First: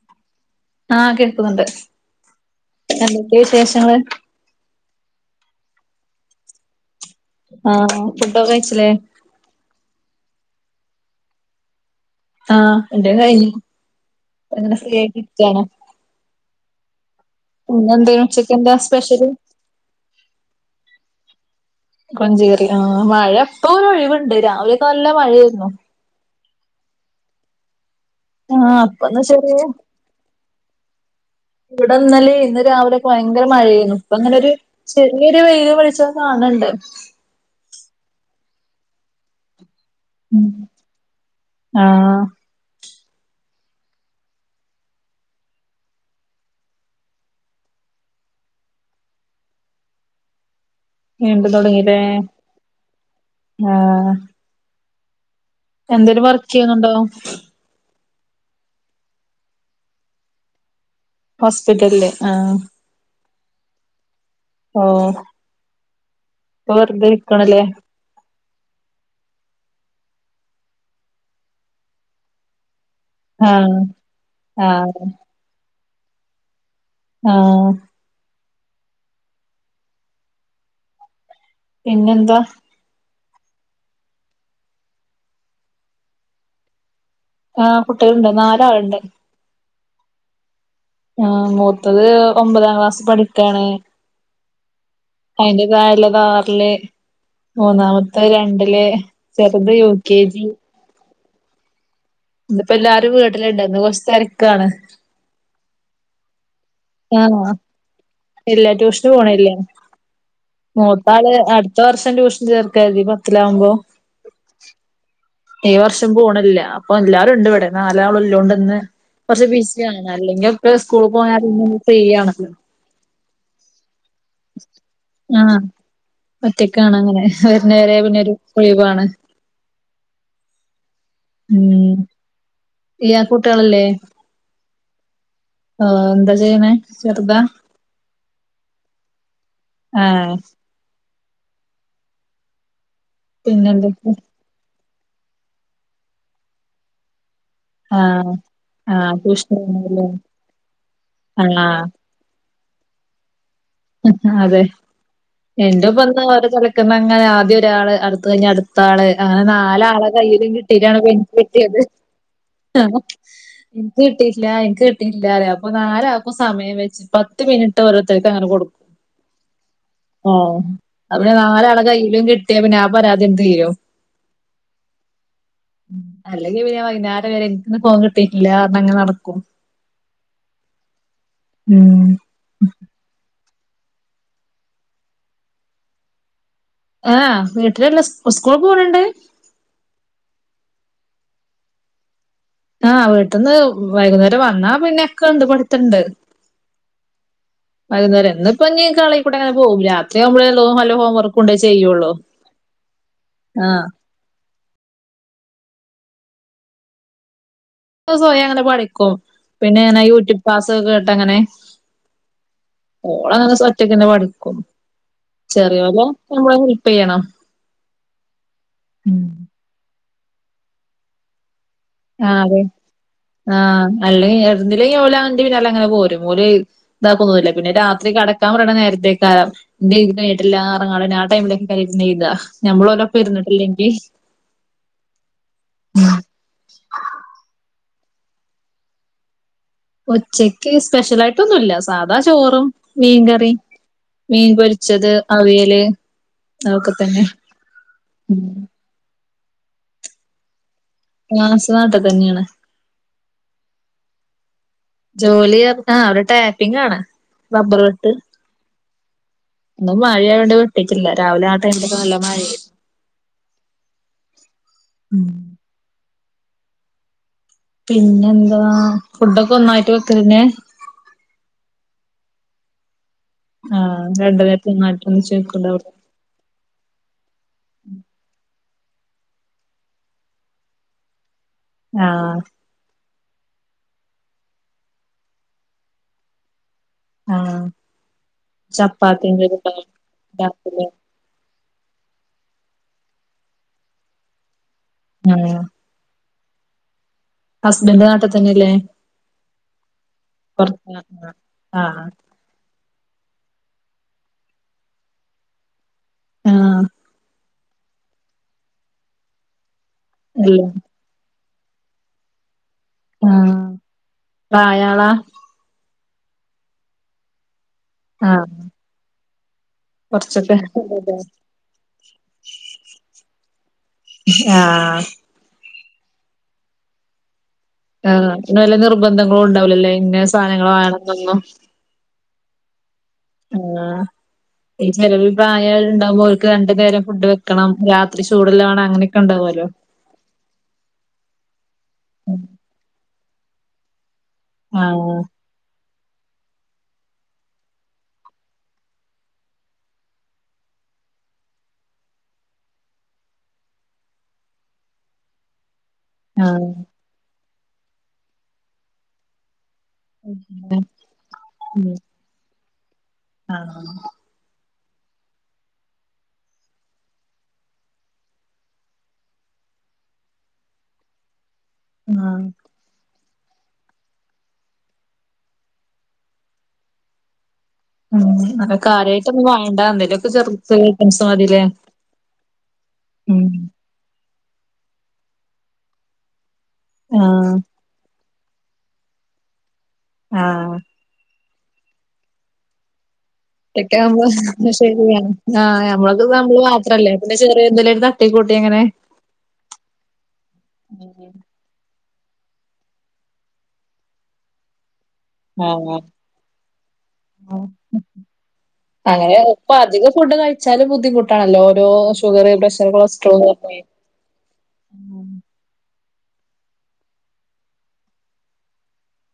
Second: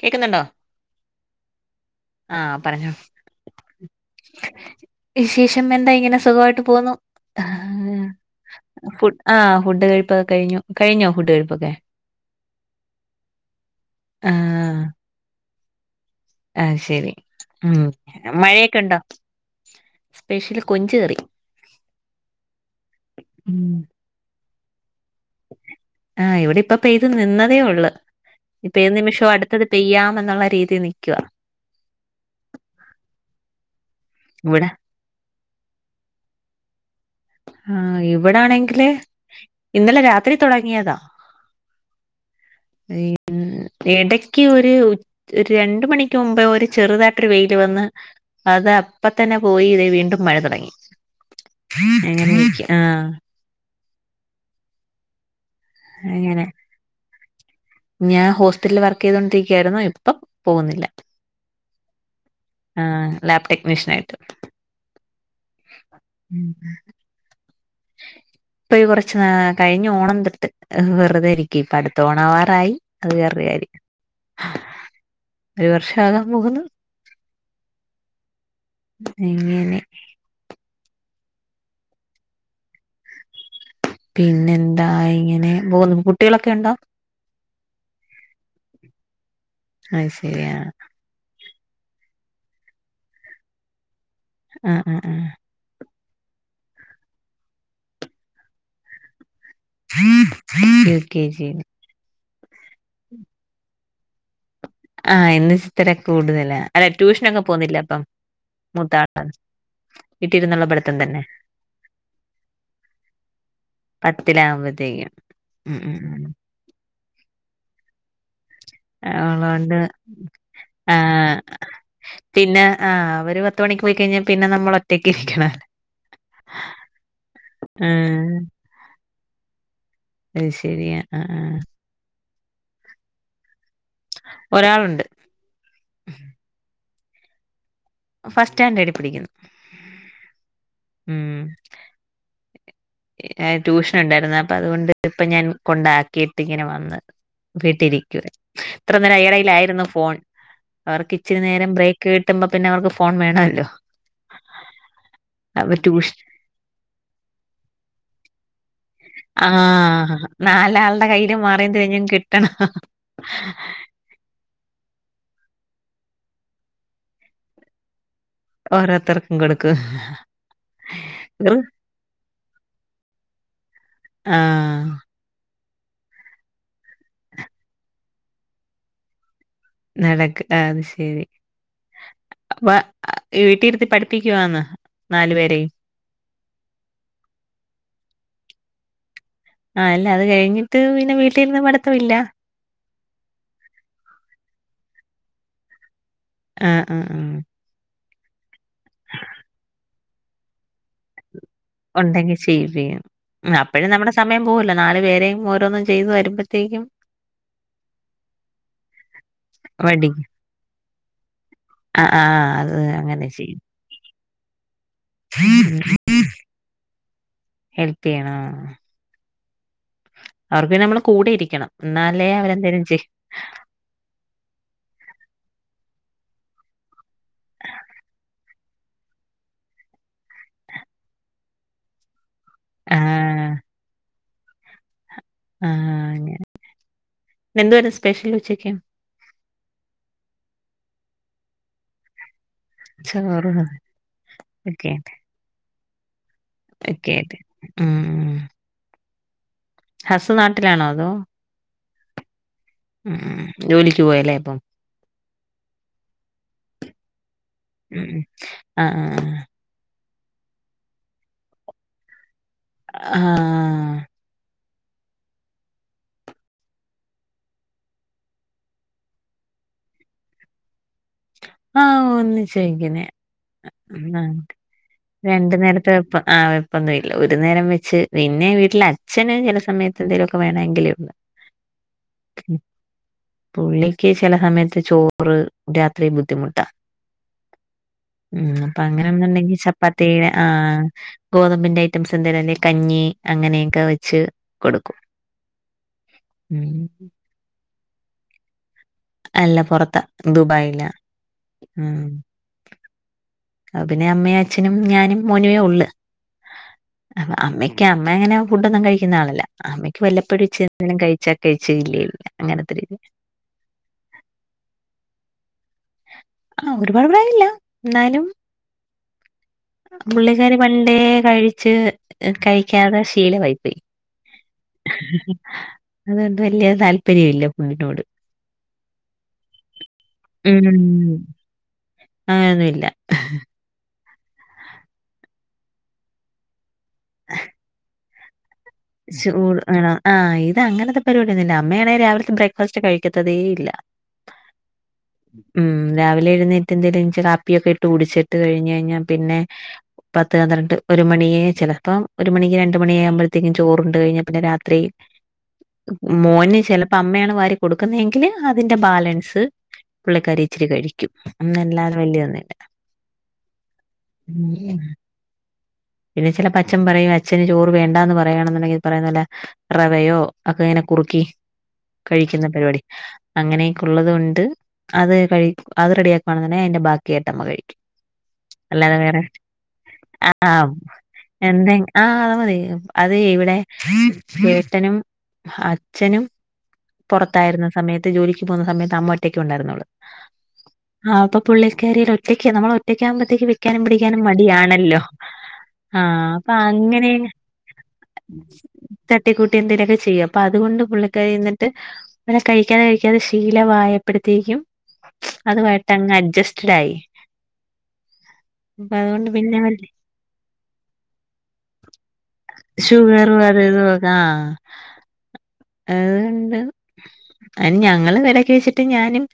കേക്ക്ന്നുണ്ടോ? ആഹ് കേക്കുന്നുണ്ട് പറഞ്ഞോ പിന്നെ ന്തൊക്കെയാ വിശേഷങ്ങള്? വിശേഷം എന്താ ഇങ്ങനെ സുഖ വായിട്ട് പോകുന്നു ആഹ് ഫുഡൊക്കെ കഴിച്ചില്ലേ? ആഹ് ഫുഡ് കഴിപൊക്കെ കഴിഞ്ഞു കഴിഞ്ഞോ ഫുഡ് കഴിപ്പൊക്കെ? ആഹ് എന്റെ കഴിഞ്ഞു ഇപ്പൊ ങ്ങനെ ഫ്രീ ആയിട്ടിരിക്കാണ് ആഹ് ശരി ഉം ഇന്നെന്തേനു ഉച്ചക്കെന്താ മഴയൊക്കെ ണ്ടോ? സ്പെഷ്യല് സ്പെഷ്യൽ കൊഞ്ച്കറി. കൊഞ്ച് കറി ആഹ് മഴ ഉം പ്പൊരൊഴിവുണ്ട് രാവിലൊക്കെ നല്ല മഴയെരുന്നു. ആഹ് ഇവിടെ ഇപ്പ പെയ്തു നിന്നതേ ഉള്ളു ആഹ് ഇപ്പേത് അപ്പൊന്ന് നിമിഷവും ചെറിയ അടുത്തത് പെയ്യാമെന്നുള്ള രീതി നിക്കുവാ വിടെ ഇന്നലെ ഇന്ന് രാവിലൊക്ക ഭയങ്കര മഴെയെനു പ്പ ങ്ങനൊര് ഇവിടെ ചെറിയൊരു വെയിലും വെളിച്ചൊം കാണ് ണ്ട് ആഹ് ഇവിടാണെങ്കില് ഇന്നലെ രാ ത്രി ഉം തൊടങ്ങിയതാ ആഹ് ഈ ഊ ഇടക്ക് ഒരു ഉച് ഒരു രണ്ട് മണിക്ക് മുമ്പ് ഒരു ചെറുതായിട്ടൊരു വെയില് വന്ന് അതപ്പ തന്നെ പോയി ദെ വീണ്ടും മഴ തുടങ്ങി വീണ്ടും തുടങ്ങില്ലേ അങ്ങനെ നിക്ക ആഹ് ആഹ് എന്തലു അങ്ങനെ വർക്ക് യ്യുന്നുണ്ടോ ഞാൻ ഹോസറ്റിറ്റലിൽ വർക്ക് ചെയ്തൊണ്ടിരിക്കായിരുന്നു ഇപ്പം പോകുന്നില്ല ഹോസ്പിറ്റലിൽ ആഹ് ആഹ് ലാബ് ടെക്നീഷ്യൻ ആയിട്ട് ഓഹ് അപ്പൊ വെറുതെ ഇരിക്കണല്ലേ ഇപ്പൊ ഈ കുറച്ച് കഴിഞ്ഞ ഓണം തോട്ട് വെറുതൊയിരിക്കും ഇപ്പ അടുത്ത ഓണവാറായി അത് [unintelligible] ആഹ് കാര്യം ആഹ് ഒരു വർഷ ആകാൻ പോകുന്നു ആഹ് എങ്ങനെ പിന്നെന്താ പിന്നെ എന്താ ഇങ്ങനെ പോക്ന്നു കുട്ടികളൊക്കെ ഉണ്ടോ ആഹ് കുട്ടികളുണ്ട് നാല ആളണ്ട് അയ് ശരിയ ആഹ് മൂത്തത് ഒമ്പതാം ക്ലാസ് പഠിക്കയാണ് ആഹ് ആഹ് ആഹ് അയിന്റെ തായലതാ റില് മൂന്നാമത്തെ രണ്ടില് ചെറുത് യുകെ ജി യുകെജി ഇപ്പോ എല്ലാവാരും വീട്ടിലിണ്ട് ന്നിപ്പോ കൊറച്ച് തിരക്കാണ് ആഹ് എന്നിത്ര കൂടുതല അല്ലെ ട്യൂഷനൊക്കെ ആഹ് പോവ് ന്നില്ല അപ്പം ഇല്ല ട്യൂഷന് മൂത്താള് പോണല്ലേ [unintelligible] മൂത്താള് അടുത്ത വർഷം ട്യൂഷൻ ചേർകാര് തി പത്തിലാകുമ്പോ പത്തിലാവകുമ്പോത്തേക്കും ഈ വർഷം പോണില്ല അപ്പൊ എല്ലാരുംണ്ട് വിടെ നാലാളല്ലോണ്ട് ന്ന് അവളോണ്ട് കുറച്ച്ബിസിയ അല്ലെങ്കിൽ സ്കൂൾ പോയാ ൽ പി ന്ന ഫ്രീ ആണല്ലോ അഹ് അവര് പത്ത മണിക്ക് പോയി കഴിഞ്ഞാൽ പിന്നെ നമ്മൾ ഒറ്റക്ക് ആഹ് ഇരിക്കണല്ല ഉം ലീവാണ് അയ് ശരിയാ ആഹ് ആഹ് ഇയാക്ക് കുട്ടികളില്ലേ ഒരാളുണ്ട് ആഹ് എന്താ ചെയ്യണേ ചെറുതാ ഫസ്റ്റ് സ്റ്റാൻഡേർഡ് പടിക്കുന്നു ആഹ് ഉം ട്യൂഷൻ പിന്നെന്തൊക്കെ ഉണ്ടായിരുന്ന അപ്പൊ അതുകൊണ്ട് ഇപ്പ ഞാൻ കൊണ്ടാക്കിയിട്ട് ഇങ്ങനെ വന്ന് വീട്ടിരിക്കുവ ആഹ് ഇത്ര ആഹ് നേരം ട്യൂഷന് അയായിലായിരുന്നു പോണല്ലേ ഫോൺ അവർക്ക് ഇച്ചിരി നേരം ആഹ് ബ്രേക്ക് കേട്ടുമ്പോ പിന്നെ അവർക്ക് ഫോൺ വേണമല്ലോ [unintelligible] അതെ എന്റെ ട്യൂഷൻ ഇപ്പന്ന് ഓരോതലക്കന്ന് അങ്ങനെ ആദ്യം ഒരാള് അടുത്ത കഴിഞ്ഞഞ് അടുത്ത ആള് അങ്ങനെ നാല ആളെ ആഹ് കയ്യി നാലാളുടെ കയ്യില് മാറിയും തിരിഞ്ഞും കിട്ടണം നിക്ക് കിട്ടിട്ട്ല്ല എനിക്ക് കിട്ടിട്ടില്ല പറേ അപ്പൊ നാല ആക്കും സമയം വെച്ച് പത്ത് മിനി്ട്ട് ഓരോരുത്തർക്ക് അങ്ങനെ കൊട് ഓരോരുർക്കും കൊടുക്കും ഓഹ് പിന്നെ നാലാളെ കയ്യിലും കിട്ടിയ പിന്നെ ആ പരാതിയ എണ്ട് തീരും ആഹ് അല്ലെങ്കി പിന്നെ വൈന്നാരം വരെ ഇൻക്ക്ന്ന് ഫോൺ കിട്ടീട്ടില്ലാ പറഞ്ഞങ്ങനെ നടക്കും നടക്ക് ആഹ് അത് ശരി ഉം [unintelligible] വീട്ടിരുത്തി പഠിപ്പിക്കുവാന്നോ നാലു പേരെയും ആഹ് വീട്ടിലിരുന്ന് സ്കൂള് പോണണ്ട് ആഹ് അല്ല അത് കഴിഞ്ഞിട്ട് പിന്നെ വീട്ടീരുന്ന് പഠിത്തവില്ലാ ആഹ് വീട്ട്ന്ന് വൈകുന്നേരം വന്നാ പിന്നെ ഒക്കെ ഉണ്ട് പഠിത്തണ്ട് ആഹ് ആഹ് ആഹ് വൈകുന്നേരം ഇന്ന്പ്പഞ്ഞി കളികൂടെ ഇങ്ങനെ പോവും രാത്രിയാവുമ്പളെ ഇള്ളൂ വല്ല ഹോംവർക്ക് ക്കുണ്ടെ ചെയ്യും ഒണ്ടെങ്കി ചെയ്യും ചെയ്യും അപ്പഴും നമ്മടെ സ് സമയം പോവല്ലോ നാല് പേരെയും ഓരോന്നും ചെയ്തു വരുമ്പത്തേക്കും സ്വയങ്ങനെ പഠിക്കും പിന്നെ ഇങ്ങനെ മടിക്കും യൂട്യൂബ് ക്ലാസ്സ് കേട്ടങ്ങനെ ആഹ് ആഹ് അത് അങ്ങനെ ചെയ്യും റ്റെങ്ങനെ പഠിക്കും ചെറിയോനെ നമ്മള് ഹെൽപ്പെയ്യണം ഹെൽപ് ചെയ്യണം ഉം അവർക്ക് പിന്നെ നമ്മള് കൂടെ ഇരിക്കണം ഇന്നാലേ ആഹ് അതെ അവരെന്തേലും ചെയ്യ് ആഹ് അല്ലെ [unintelligible] ഓലെൻ്റെ പിന്നാലെ അങ്ങനെ പോരും ഓല് ഇതാക്കൊന്നൂല്ലാ പിന്നെ രാത്രി കടക്കാൻ പറയണ നേരത്തെക്കാരം ഇന്റെ എയ്തി കഴിഞ്ഞിട്ടില്ലാ [unintelligible] ആ ടൈമിലൊക്കാ ഇരുന്ന് എഴ്താ ഞമ്മള് ഓരൊപ്പം ആഹ് ഇരുന്നിട്ടില്ലെങ്കി ആഹ് അങ്ങനെ [unintelligible] എന്താരുന്നു സ്പെഷ്യൽ ഉച്ചക്ക് ഉച്ചക്ക് സ്പെഷ്യലായി ട്ടൊന്നുല്ലാ സാധാ ചോറും ചോറ് മീൻകറി മീൻ ഓക്കെ പൊരിച്ചത് അവിയല് അതൊക്കെ ഓക്കെ തന്നെ ഓക്കെ ഉം ഹസ് നാട്ടിലാണോ അതോ? ആഹ് ഹസ് നാട്ട് തന്നെയാണ് ഉം ജോലിക്ക് പോയല്ലേ അപ്പം ജോലി പറഞ്ഞാ അവര് ടാപ്പിംഗാണ് റബ്ബറ് ഉം വെട്ട് ഉം ആഹ് ആഹ് ആഹ് ഇന്നും മഴയായോണ്ട് വെട്ടീറ്റില്ലാ രാവിലെ ആ ടൈമിലൊക്കെ നല്ല മഴയായിരുന്നു ആഹ് ഉം പിന്നെന്താ ഫുഡൊക്കെ ഒന്നായിട്ട് വെക്കലെന്നെ ആഹ് ഒന്നിച്ചു വെക്കുന്നെയാ ആ ആഹ് രണ്ട് നേരത്തെ ഒന്നായിട്ട് ഒന്നിച്ച് രണ്ടു നേരത്തെ വെക്കുണ്ടാവുല്ലേ വെപ്പ് ആഹ് പ്പൊന്നും ഇല്ലാ ഒരു നേരം വെച്ച് പിന്നെ വീട്ടിലെ അച്ഛന് ചെല സമയത്ത് എന്തേലൊക്കെ വേണങ്കിലേ ഉള്ളൂ ആഹ് ഉം. പുള്ളിക്ക് ചെല സമയത്ത് ചോറ് രാത്രി ബുദ്ധിമുട്ടാ ആ ഉം അപ്പൊ ചപ്പാത്തിന്റെ അങ്ങനെന്ന്ണ്ടെങ്കി കൂടെ ചപ്പാത്തി ആഹ് രാത്രിയില് ഗോതമ്പിന്റെ ഐറ്റംസ് എന്തേലും അല്ലെ കഞ്ഞി അങ്ങനെയൊക്കെ വെച്ച് കൊടുക്കും ആഹ് ഉം ഹസ്ബൻ്റ് നാട്ടിത്തന്നില്ലേ അല്ല പൊറത്താ ദുബായിലാ ആ ആ ഉം അപ പിന്നെ അമ്മയും അച്ഛനും ഞാനും മോനുവേ ഒളള് ആ അമ്മയ്ക്ക് അമ്മ അങ്ങനെ ഫുഡൊന്നും കഴിക്കുന്ന ആളല്ല അമ്മയ്ക്ക് വല്ലപ്പഴും ഇച്ചി എല്ലാം എന്തെങ്ങ് കഴി ച്ചാ കഴിച്ച് ഇല്ലേയില്ല അങ്ങനത്തെ രീതി ആഹ് പ്രായാളാ ആഹ് ഒരുപാട് പ്രായംല്ല എന്നാലും ആഹ് കൊറച്ചൊക്കെ പുള്ളിക്കാരി പണ്ടേ കഴിച്ച് കഴിക്കാതെ ശീലവായിപ്പോയി ആഹ് അതുകൊണ്ട് വല്യ താല്പര്യം ഇല്ല ആഹ് പിന്നെ വല്ല നിർബന്ധങ്ങളും ഉണ്ടാവൂലല്ലേ ഇന്ന സാധനങ്ങൾ വേണംന്നൊന്നും അങ്നൊന്നൂല്ല ആഹ് ഈ ചിലവിൽ പ്രായായോരുണ്ടാവുമ്പോ ഓർക്ക് രണ്ടു നേരം ഫുഡ് വെക്കണം രാത് ത്രി ചൂടുള്ള വേണം അങ്ങനെയൊക്കെ ചൂട് ഉണ്ടാവുമല്ലോ വേണം ആഹ് ഇത് അങ്ങനത്തെ പരിപാടിയൊന്നും ഇല്ല അമ്മയാണെ രാവിലത്തെ ബ്രേക്ക്ഫാസ്റ്റ് കഴിക്കത്തതേ ഇല്ല ആഹ് ഉം രാവിലെ എഴുന്നേറ്റ് എന്തേലും ഇച്ചി കാപ്പിയൊക്കെ ഇട്ട് കുടിച്ചിട്ട് കഴിഞ്ഞ് കഴിഞ്ഞാ പിന്നെ പത്ത് പന്ത്രണ്ട് ഒരു മണിയേ ചെലപ്പം ഒരു മണിക്ക് രണ്ട് മണിയാകുമ്പഴത്തേക്കും ചോറുണ്ട് കഴിഞ്ഞാ പിന്നെ രാത്രി മോന് ആഹ് ചെലപ്പോ അമ്മയാണ് വാരി കൊടുക്കുന്നയെങ്കില് അതിന്റെ ബാലൻസ് പുള്ളിക്കാരി ഇച്ചിരി കഴിക്കും ഉം അന്നല്ലാതെ വല്യൊന്നും ഇല്ല ആഹ് ഉം പിന്നെ ചെലപ്പോ അച്ഛൻ പറയും അച്ഛന് ചോറ് വേണ്ടാന്ന് പറയ്യാണെന്നുണ്ടെങ്കി ഈ പറയുന്ന പോലെ റവയോ ഒക്കെ ഇങ്ങനെ കുറുക്കി ആഹ് കഴിക്കുന്ന പരിപാടി അങ്ങനെയൊക്കെ ഉള്ളത്കൊണ്ട് അത് കഴിക് അത് റെഡിയാക്കുവാണെന്നെന്നേ അതിന്റെ ബാക്കിയായിട്ടമ്മ കഴി ഉം നല്ല കാര്യായിട്ടൊന്നും വേണ്ടാ എന്തേലുമൊക്കെ ചെറു ചെറിയ ഐറ്റംസ് മതില്ലേ എന്തെങ് ആ അത് മതി അത് ഉം ഇവിടെ ചേട്ടനും അച്ഛനും ആഹ് പൊറത്തായിരുന്ന സമയത്ത് ജോലിക്ക് പോകുന്ന സമയത്ത് അമ്മയൊറ്റക്കെ ഒണ്ടായിരുന്നുള്ളു ആഹ് ആഹ് അപ്പൊ പുള്ളിക്കാരിയില്ലെ ഒറ്റക്ക് നമ്മളൊറ്റയ്ക്കാകുമ്പഴത്തേക്ക് വെയ് ഒറ്റയ്ക്കാകുമ്പോ ശരിയാണ് ആഹ് നമ്മളത് അപ്പൊ നമ്മള് അങ്ങനെ മാത്രല്ലേ പിന്നെ ചെറിയ എന്തെലുക്കെ തട്ടി കൂട്ടി അങ്ങനെ തട്ടിക്കൂട്ടി എന്തേലൊക്കെ ചെയ്യും അപ്പൊ അതുകൊണ്ട് പുള്ളിക്കാരി എന്നിട്ട് അങ്ങനെ കഴിക്കാതെ കഴിക്കാതെ ശീലവായപ്പഴത്തേക്കും ആഹ് അതുവായിട്ടങ്ങ് അഡ്ജസ്റ്റഡായി ഇപ്പൊ അതുകൊണ്ട് അങ്ങനെ പിന്നെ ഇപ്പ വല്യ അധിക ഫുഡ് കഴിച്ചാലും ബുദ്ധിമുട്ടാണല്ലോ ഓരോ [unintelligible] കൊളസ്ട്രോൾ ഷുഗറും പറഞ്ഞ് അതുവിതുവൊക്കെ ആ അതുകൊണ്ട് അയ്ന് ഞങ്ങളും എടക്ക് വെച്ചിട്ട് ഞാനും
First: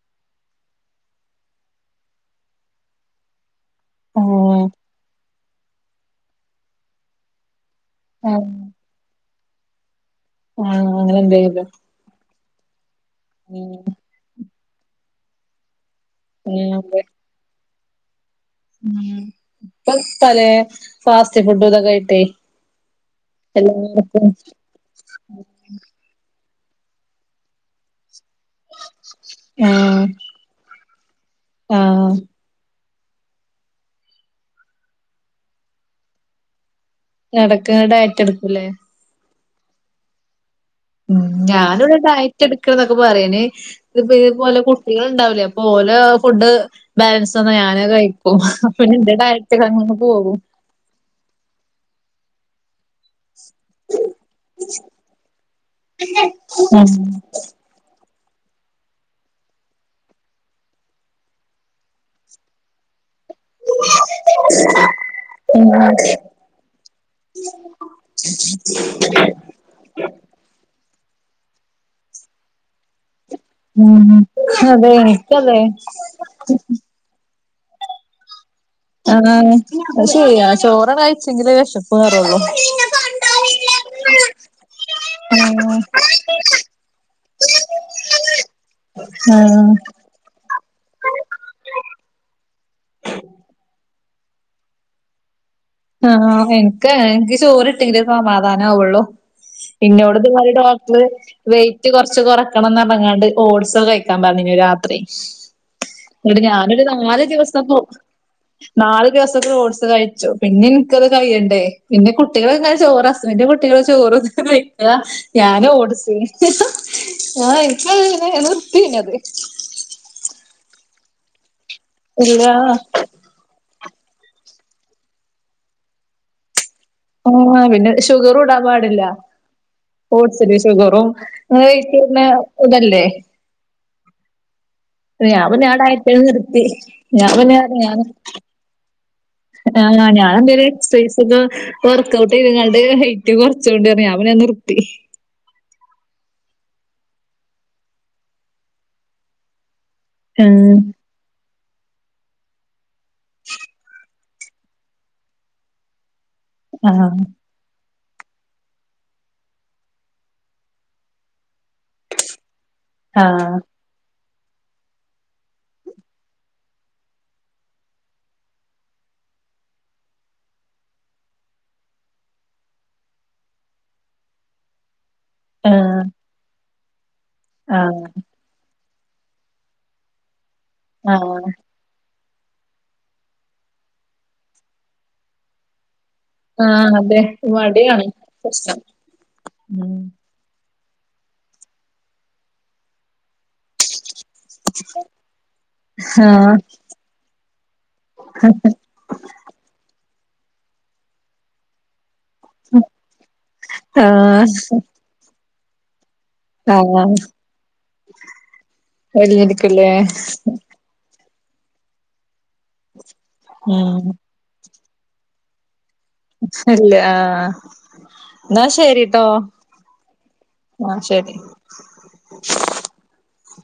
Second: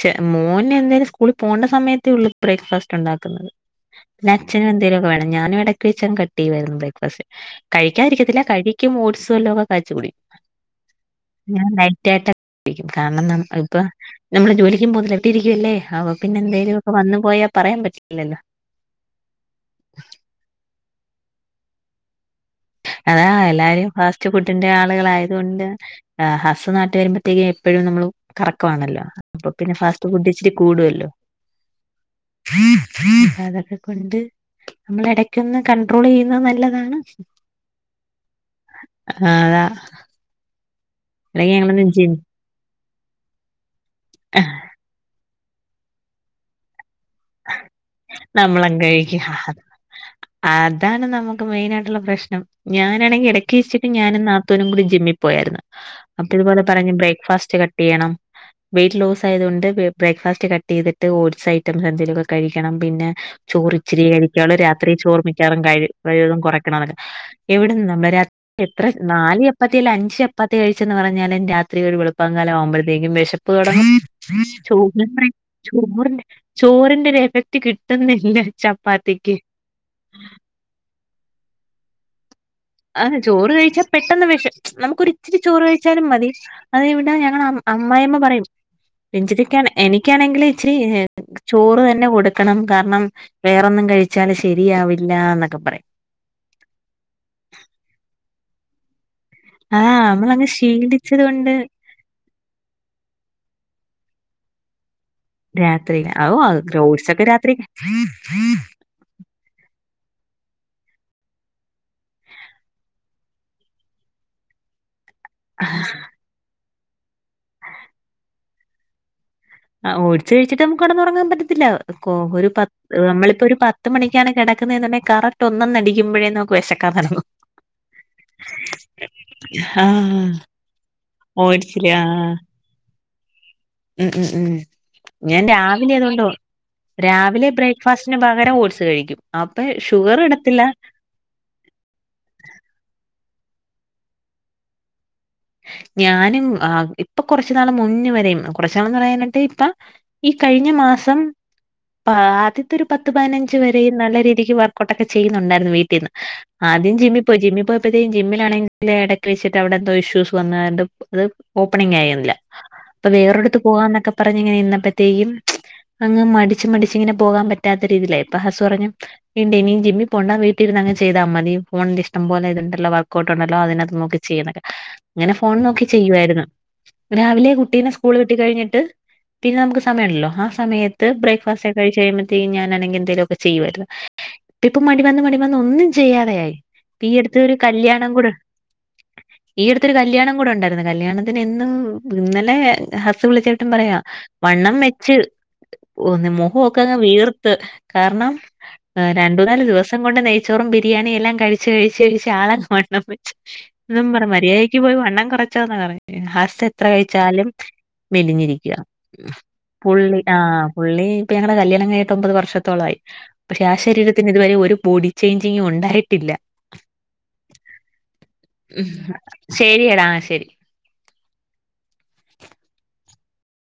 ചെ മോന് എന്നേലും സ്കൂളി പോണ്ട സമയത്തേ ഉള്ളൂ ബ്രേക്ക്ഫാസ്റ്റ് ഒണ്ടാക്കുന്നത് പിന്നെ അച്ഛന് ആഹ് എന്തേലുംക്കെ വേണം ഞാനും എടയ്ക്ക് വെച്ചങ്ങ് കട്ട് ചെയ്യ്വായിരുന്നു ബ്രേക്ക്ഫാസ്റ്റ് കഴിക്കാതിരിക്കത്തില്ല കഴിക്കും ഓട്സ് വല്ലോക്കെ കാച്ചികുടി ആഹ് അങ്ങനെ ഇങ്ങനെ എന്തെങ്കിലും ലൈറ്റായിട്ട് ടിക്കും കാരണം ന ഇപ്പ ഉം നമ്മള് ജോലിക്കും പോന്നില്ല വീട്ടി ഇരിക്കുവല്ലേ അപ ഉം പിന്നെന്തേലുവൊക്ക വന്നു പോയാ പറയാൻ പറ്റില്ലല്ലോ ഉം ഇപ്പ പലേ ഫാസ്റ്റ് ഫുഡും ഇതൊക്കായിട്ടെ അതാ എല്ലാരും ഫാസ്റ്റ് ഫുഡിന്റെ ആളുകളായത് കൊണ്ട് ആ ഹസ്റ്റ് നാട്ട് വരുമ്പഴത്തേക്കും എപ്പഴും നമ്മള് കറക്കവാണല്ലോ അപ്പൊ പിന്നെ ആഹ് ഫാസ്റ്റ് ഫുഡ്ച്ചിരി കൂടുവല്ലോ ആഹ് അതൊക്കെ കൊണ്ട് നമ്മളെടക്കൊന്ന് കണ്ട്രോളെയ്യുന്നത് നല്ലതാണ് എടക്ക്ങ്ങള് ടയറ്റെടുക്കൂല്ലേ? ആഹ് അതാ ഉം അല്ലെങ്കിൽ ഞങ്ങളൊന്ന് ഞാനിവിടെ ജിം ഡയറ്റെടുക്കാന്നൊക്കെ പറയ്ന് ഇപ്പതേ പോലെ കുട്ടി കളുണ്ടാവൂലേ അപ്പോലെ ഫുഡ് ബാലൻസ് വന്നാ ഞാനത് കഴിക്കും അപ്പ നമ്മളും പിന്നെന്റെ കഴിക്കും ഡയറ്റക്കങ്ങ് പോകും അതാണ് നമു ക്ക് മെയിനായിയിട്ടുള്ള പ്രശ്നം ഞാനാണെങ്കി എടക്ക് വെച്ചിട്ട് ഞാനും നാത്തൂനും കൂടി ജിമ്മി പോയായിരുന്നു അപ്പിതുപോലെ പറഞ്ഞ് ഉം ബ്രേക്ക്ഫാസ്റ്റ് കട്ട കട്ടെയ്യണം വൈറ്റ് ലോസായതു കൊണ്ട് ബ്രേക്ഫാസ്റ് കട്ട്‌ ചെയ്തിട്ട് ഓഡ്സൈറ്റം എന്തെങ്കിലൊക്കെ കഴിക്കണം പിന്നെ ചോറ്ച്ചിരിയെ കഴിക്കാള്ളൂ രാത്രി ചോറ് മിക്കവാറും കഴ ഉം കഴിവതും കൊറക്കണന്നൊക്കെ എവിടന്ന് നമ്മ രാത്രി എത്ര നാല് ച പ്പാത്തിയല്ല അഞ്ച് ചപ്പാത്തി കഴിച്ചെന്ന് പറഞ്ഞാലും രാത്രി ഒരു വെളുപ്പാങ്കാലം ആവുമ്പഴത്തേക്കും വെഷ പ്പ് തൊടങ്ങും ഉം അതെ ചോറ് എനിക്കതെ ചോറിന്റെ ചോറിന്റൊരു എഫക്ട് കിട്ടുന്നില്ല ചപ്പാത്തിക്ക്. ആഹ് അഹ്ശരിയാ ചോറ് കഴിച്ചെങ്കിലെ വെഷപ്പ് മാറൊള്ളു ആ ചോറ് കഴിച്ചാ പെട്ടെന്ന് വെശപ്പ് നമുക്കൊരിച്ചിരി ചോറ് കഴിച്ചാലും മതി അത് വിടെ ഞങ്ങളെ അമ്മായിഅമ്മ പറയും രഞ്ചിതക്കാണ് ആഹ് എനിക്കാ ണെങ്കില് ഇച്ചിരി ചോറ് തന്നെ കൊടുക്കണം കാരണം വേറൊന്നും കഴി ച്ചാല് ശരിയാവില്ലാന്നൊക്കെ പറയും ആഹ് എനിക്കങ്ങനെ എനിക്ക് ചോറ് കിട്ടിയെങ്കിലെ സമാധാനാവൊള്ളൂ ആഹ് ഇന്നോടിത് നമ്മളങ്ങ് പോലെ ഡോക്ടറ് ശീലിച്ചത് വെയിറ്റ് കൊണ്ട് വെയിറ്റ് കൊറച്ച് കൊറക്കണംന്ന് പറഞ്ഞ്ങ്ങാണ്ട് ഓട്സ്റ്റൊക്കെ കഴിക്കാൻ പറഞ്ഞീനു രാത്രി രാത്രിലെ ആഹ് എന്നിട്ട് ആ ഞാനൊരു ഓഡ്സൊക്കെ നാല് രാത്രി ദിവസം പോ നാല് ദിവസൊക്കെ ഓഡ്സ് കഴിച്ചു പിന്നെ ഇൻക്കത് കയ്യണ്ടേ പിന്നെ കുട്ടികള് ഇങ്ങനെ ചോറ് ഹസ്ബൻഡ് കുട്ടികളും ചോറ്ങ്ങനെ കയ്ക്കാ ഞാനോഡ്സ് ഞാ ഇൻക്കഹ് ങ്ങനെ ഞാ നിർത്തി പിന്നത് ആ ഓഡ്സ് കഴിച്ചിട്ട് നമുക്ക് കടന്നുറങ്ങാൻ പറ്റത്തില്ല ഇല്ല ഒരു പത്ത് നമ്മളിപ്പൊരു പത്തു മണിക്കാണ് കെടക്ക്ന്നേന്ന്ണ്ടേ കറക്റ്റ് ഒരു മണിയടിക്കുമ്പഴേ നമുക്ക് വിശക്കും ആഹ് പിന്നെ ഷുഗറുടാൻ പാടില്ല ആഹ് ഓട്സില് ഷുഗറും അങ്ങനെ ഓട്സില് കഴിക്ക്ന്നെ ആഹ് ഇതല്ലേ ഉം ഉം ഉം ഞാൻ പിന്നെ ആ രാവിലെ അതുകൊണ്ട് ഡയറ്റങ്ങ് നിർത്തി ഞാൻ രാവിലെ പിന്ന ഞാൻ ബ്രേക്ക്ഫാസ്റ്റിന് പകരം ഓട്സ് കഴിക്കും അപ്പൊ ആ ഷുഗർ ഇടത്തില്ല ഞാനെന്തേലും എക്സൈസ്കൾ വർക്കൗട്ട് ചെയ്ത്ങ്ങാണ്ട് വെയിറ്റ് കൊർച്ചോണ്ട് പറഞ്ഞ് ഞാൻ പിന്നെ നിർത്തി ഞാനും ഇപ്പൊ കൊറച്ചു നാള് മുന്ന് വരെയും കുറച് നാളന്ന് പറയാനായിട്ട് ഇപ്പൊ ഈ കഴിഞ്ഞ ആഹ് മാസം ആദ്യത്തൊരു പത്ത് പതിനഞ്ച് വരെയും നല്ല രീതിക്ക് വർ ക്കൗട്ടൊക്കെ ചെയ്യുന്നുണ്ടായിരുന്നു വീട്ടീന്ന് ആദ്യം ആഹ് ജിമ്മി പോയി ജിമ്മി പോയ പ്പത്തേനും ജിമ്മിലാണങ്കിലെടയ്ക്ക് സെച്ചിട്ട് അവിടെന്തോ ഇഷ്യൂസ് ഓപ്പണി ആയേന്നില്ല അ ആഹ് വേറെടുത്ത് പോവാന്നൊക്കെ പറഞ്ഞിങ്ങനെ ഇരുന്നപ്പോഴത്തേക്കും അങ്ങ് മടിച്ച് മടിച്ച് ഇങ്ങനെ പോകാൻ പറ്റാത്ത രീതിയിലായി ഇപ്പൊ ഹസു പറഞ്ഞു വീണ്ട് ഇനി ജിമ്മിൽ പോണ്ട വീട്ടിരുന്ന് അങ്ങ് ചെയ്താൽ മതി ഫോണില് ഇഷ്ട്ടം പോലെ ഇതുണ്ടല്ലോ വർക്കഔട്ട് ഒണ്ടല്ലോ അതിനാത്ത് നോക്കി ചെയ്യൊക്കെ അങ്ങനെ ഫോൺ നോക്കി ആഹ് ചെയ്യുവായിരുന്നു രാവിലെ കുട്ടീനേ ആഹ് സ്കൂള വിട്ട് കഴിഞ്ഞിട്ട് പിന്നെ നമുക്ക് സമയണ്ടല്ലോ ആഹ് സമയത്തക്കെ ആഹ് ബ്രേക്ക്ഫാസ്റ്റ് ചെയ്യുമ്പോതീനും ഞാൻ അനങ്ങി എന്തേലും ഒക്കെ ചെയ്യാരുന്നു ഇപ്പ മടി വന്ന് മടി വന്ന് ഒന്നും ചെയ്യാതെയായി ഈ അടുത്ത് ഒരു കല്യാണം കൂടെ അ ടുത്തൊരു കല്യാണം കൂടെ ഉണ്ടായിരുന്നു കല്യാണത്തിന്ന് ഇന്നു ഇന്നലെ ഹസ്സ് വിളിച്ചിട്ടും പറയാം വണ്ണം വെച്ച് ആഹ് മുഖൊക്കെ അങ്ങ് വീർത്ത് കാരണം രണ്ടൂ നാല് ദിവസം കൊണ്ട് നെയ്ച്ചോറും ബരിയാണി എല്ലാം കഴി ചേഴി ചഴിച്ച ആളൊക്കെ വണ്ണം വെച്ച് ന്നും പറ ആഹ് മര്യാദക്ക് പോയി വണ്ണം കുറച്ചോന്ന പറയുന്നേ എത്ര ആഹ് കഴിച്ചാലും മെലിഞ്ഞിരിക്കുക വലിഞ്ഞിരിക്കല്ലേ പുള്ളി ആഹ് പുള്ളി ഇപ്പൊ ഞങ്ങള കല്യാണം കയ്ഞ്ഞിട്ട് ഒമ്പത് വർഷത്തോള മായി പക്ഷെ ആഹ് ഉം ശരീരത്തിന് ഇതുവരെ ഒരു ബോഡി ചേഞ്ചിങ് ഉണ്ടായി ഇല്ലേ ആഹ് എന്നാ ശരിട്ടോ ശരി ടാ ശരി ആഹ്! ശരി.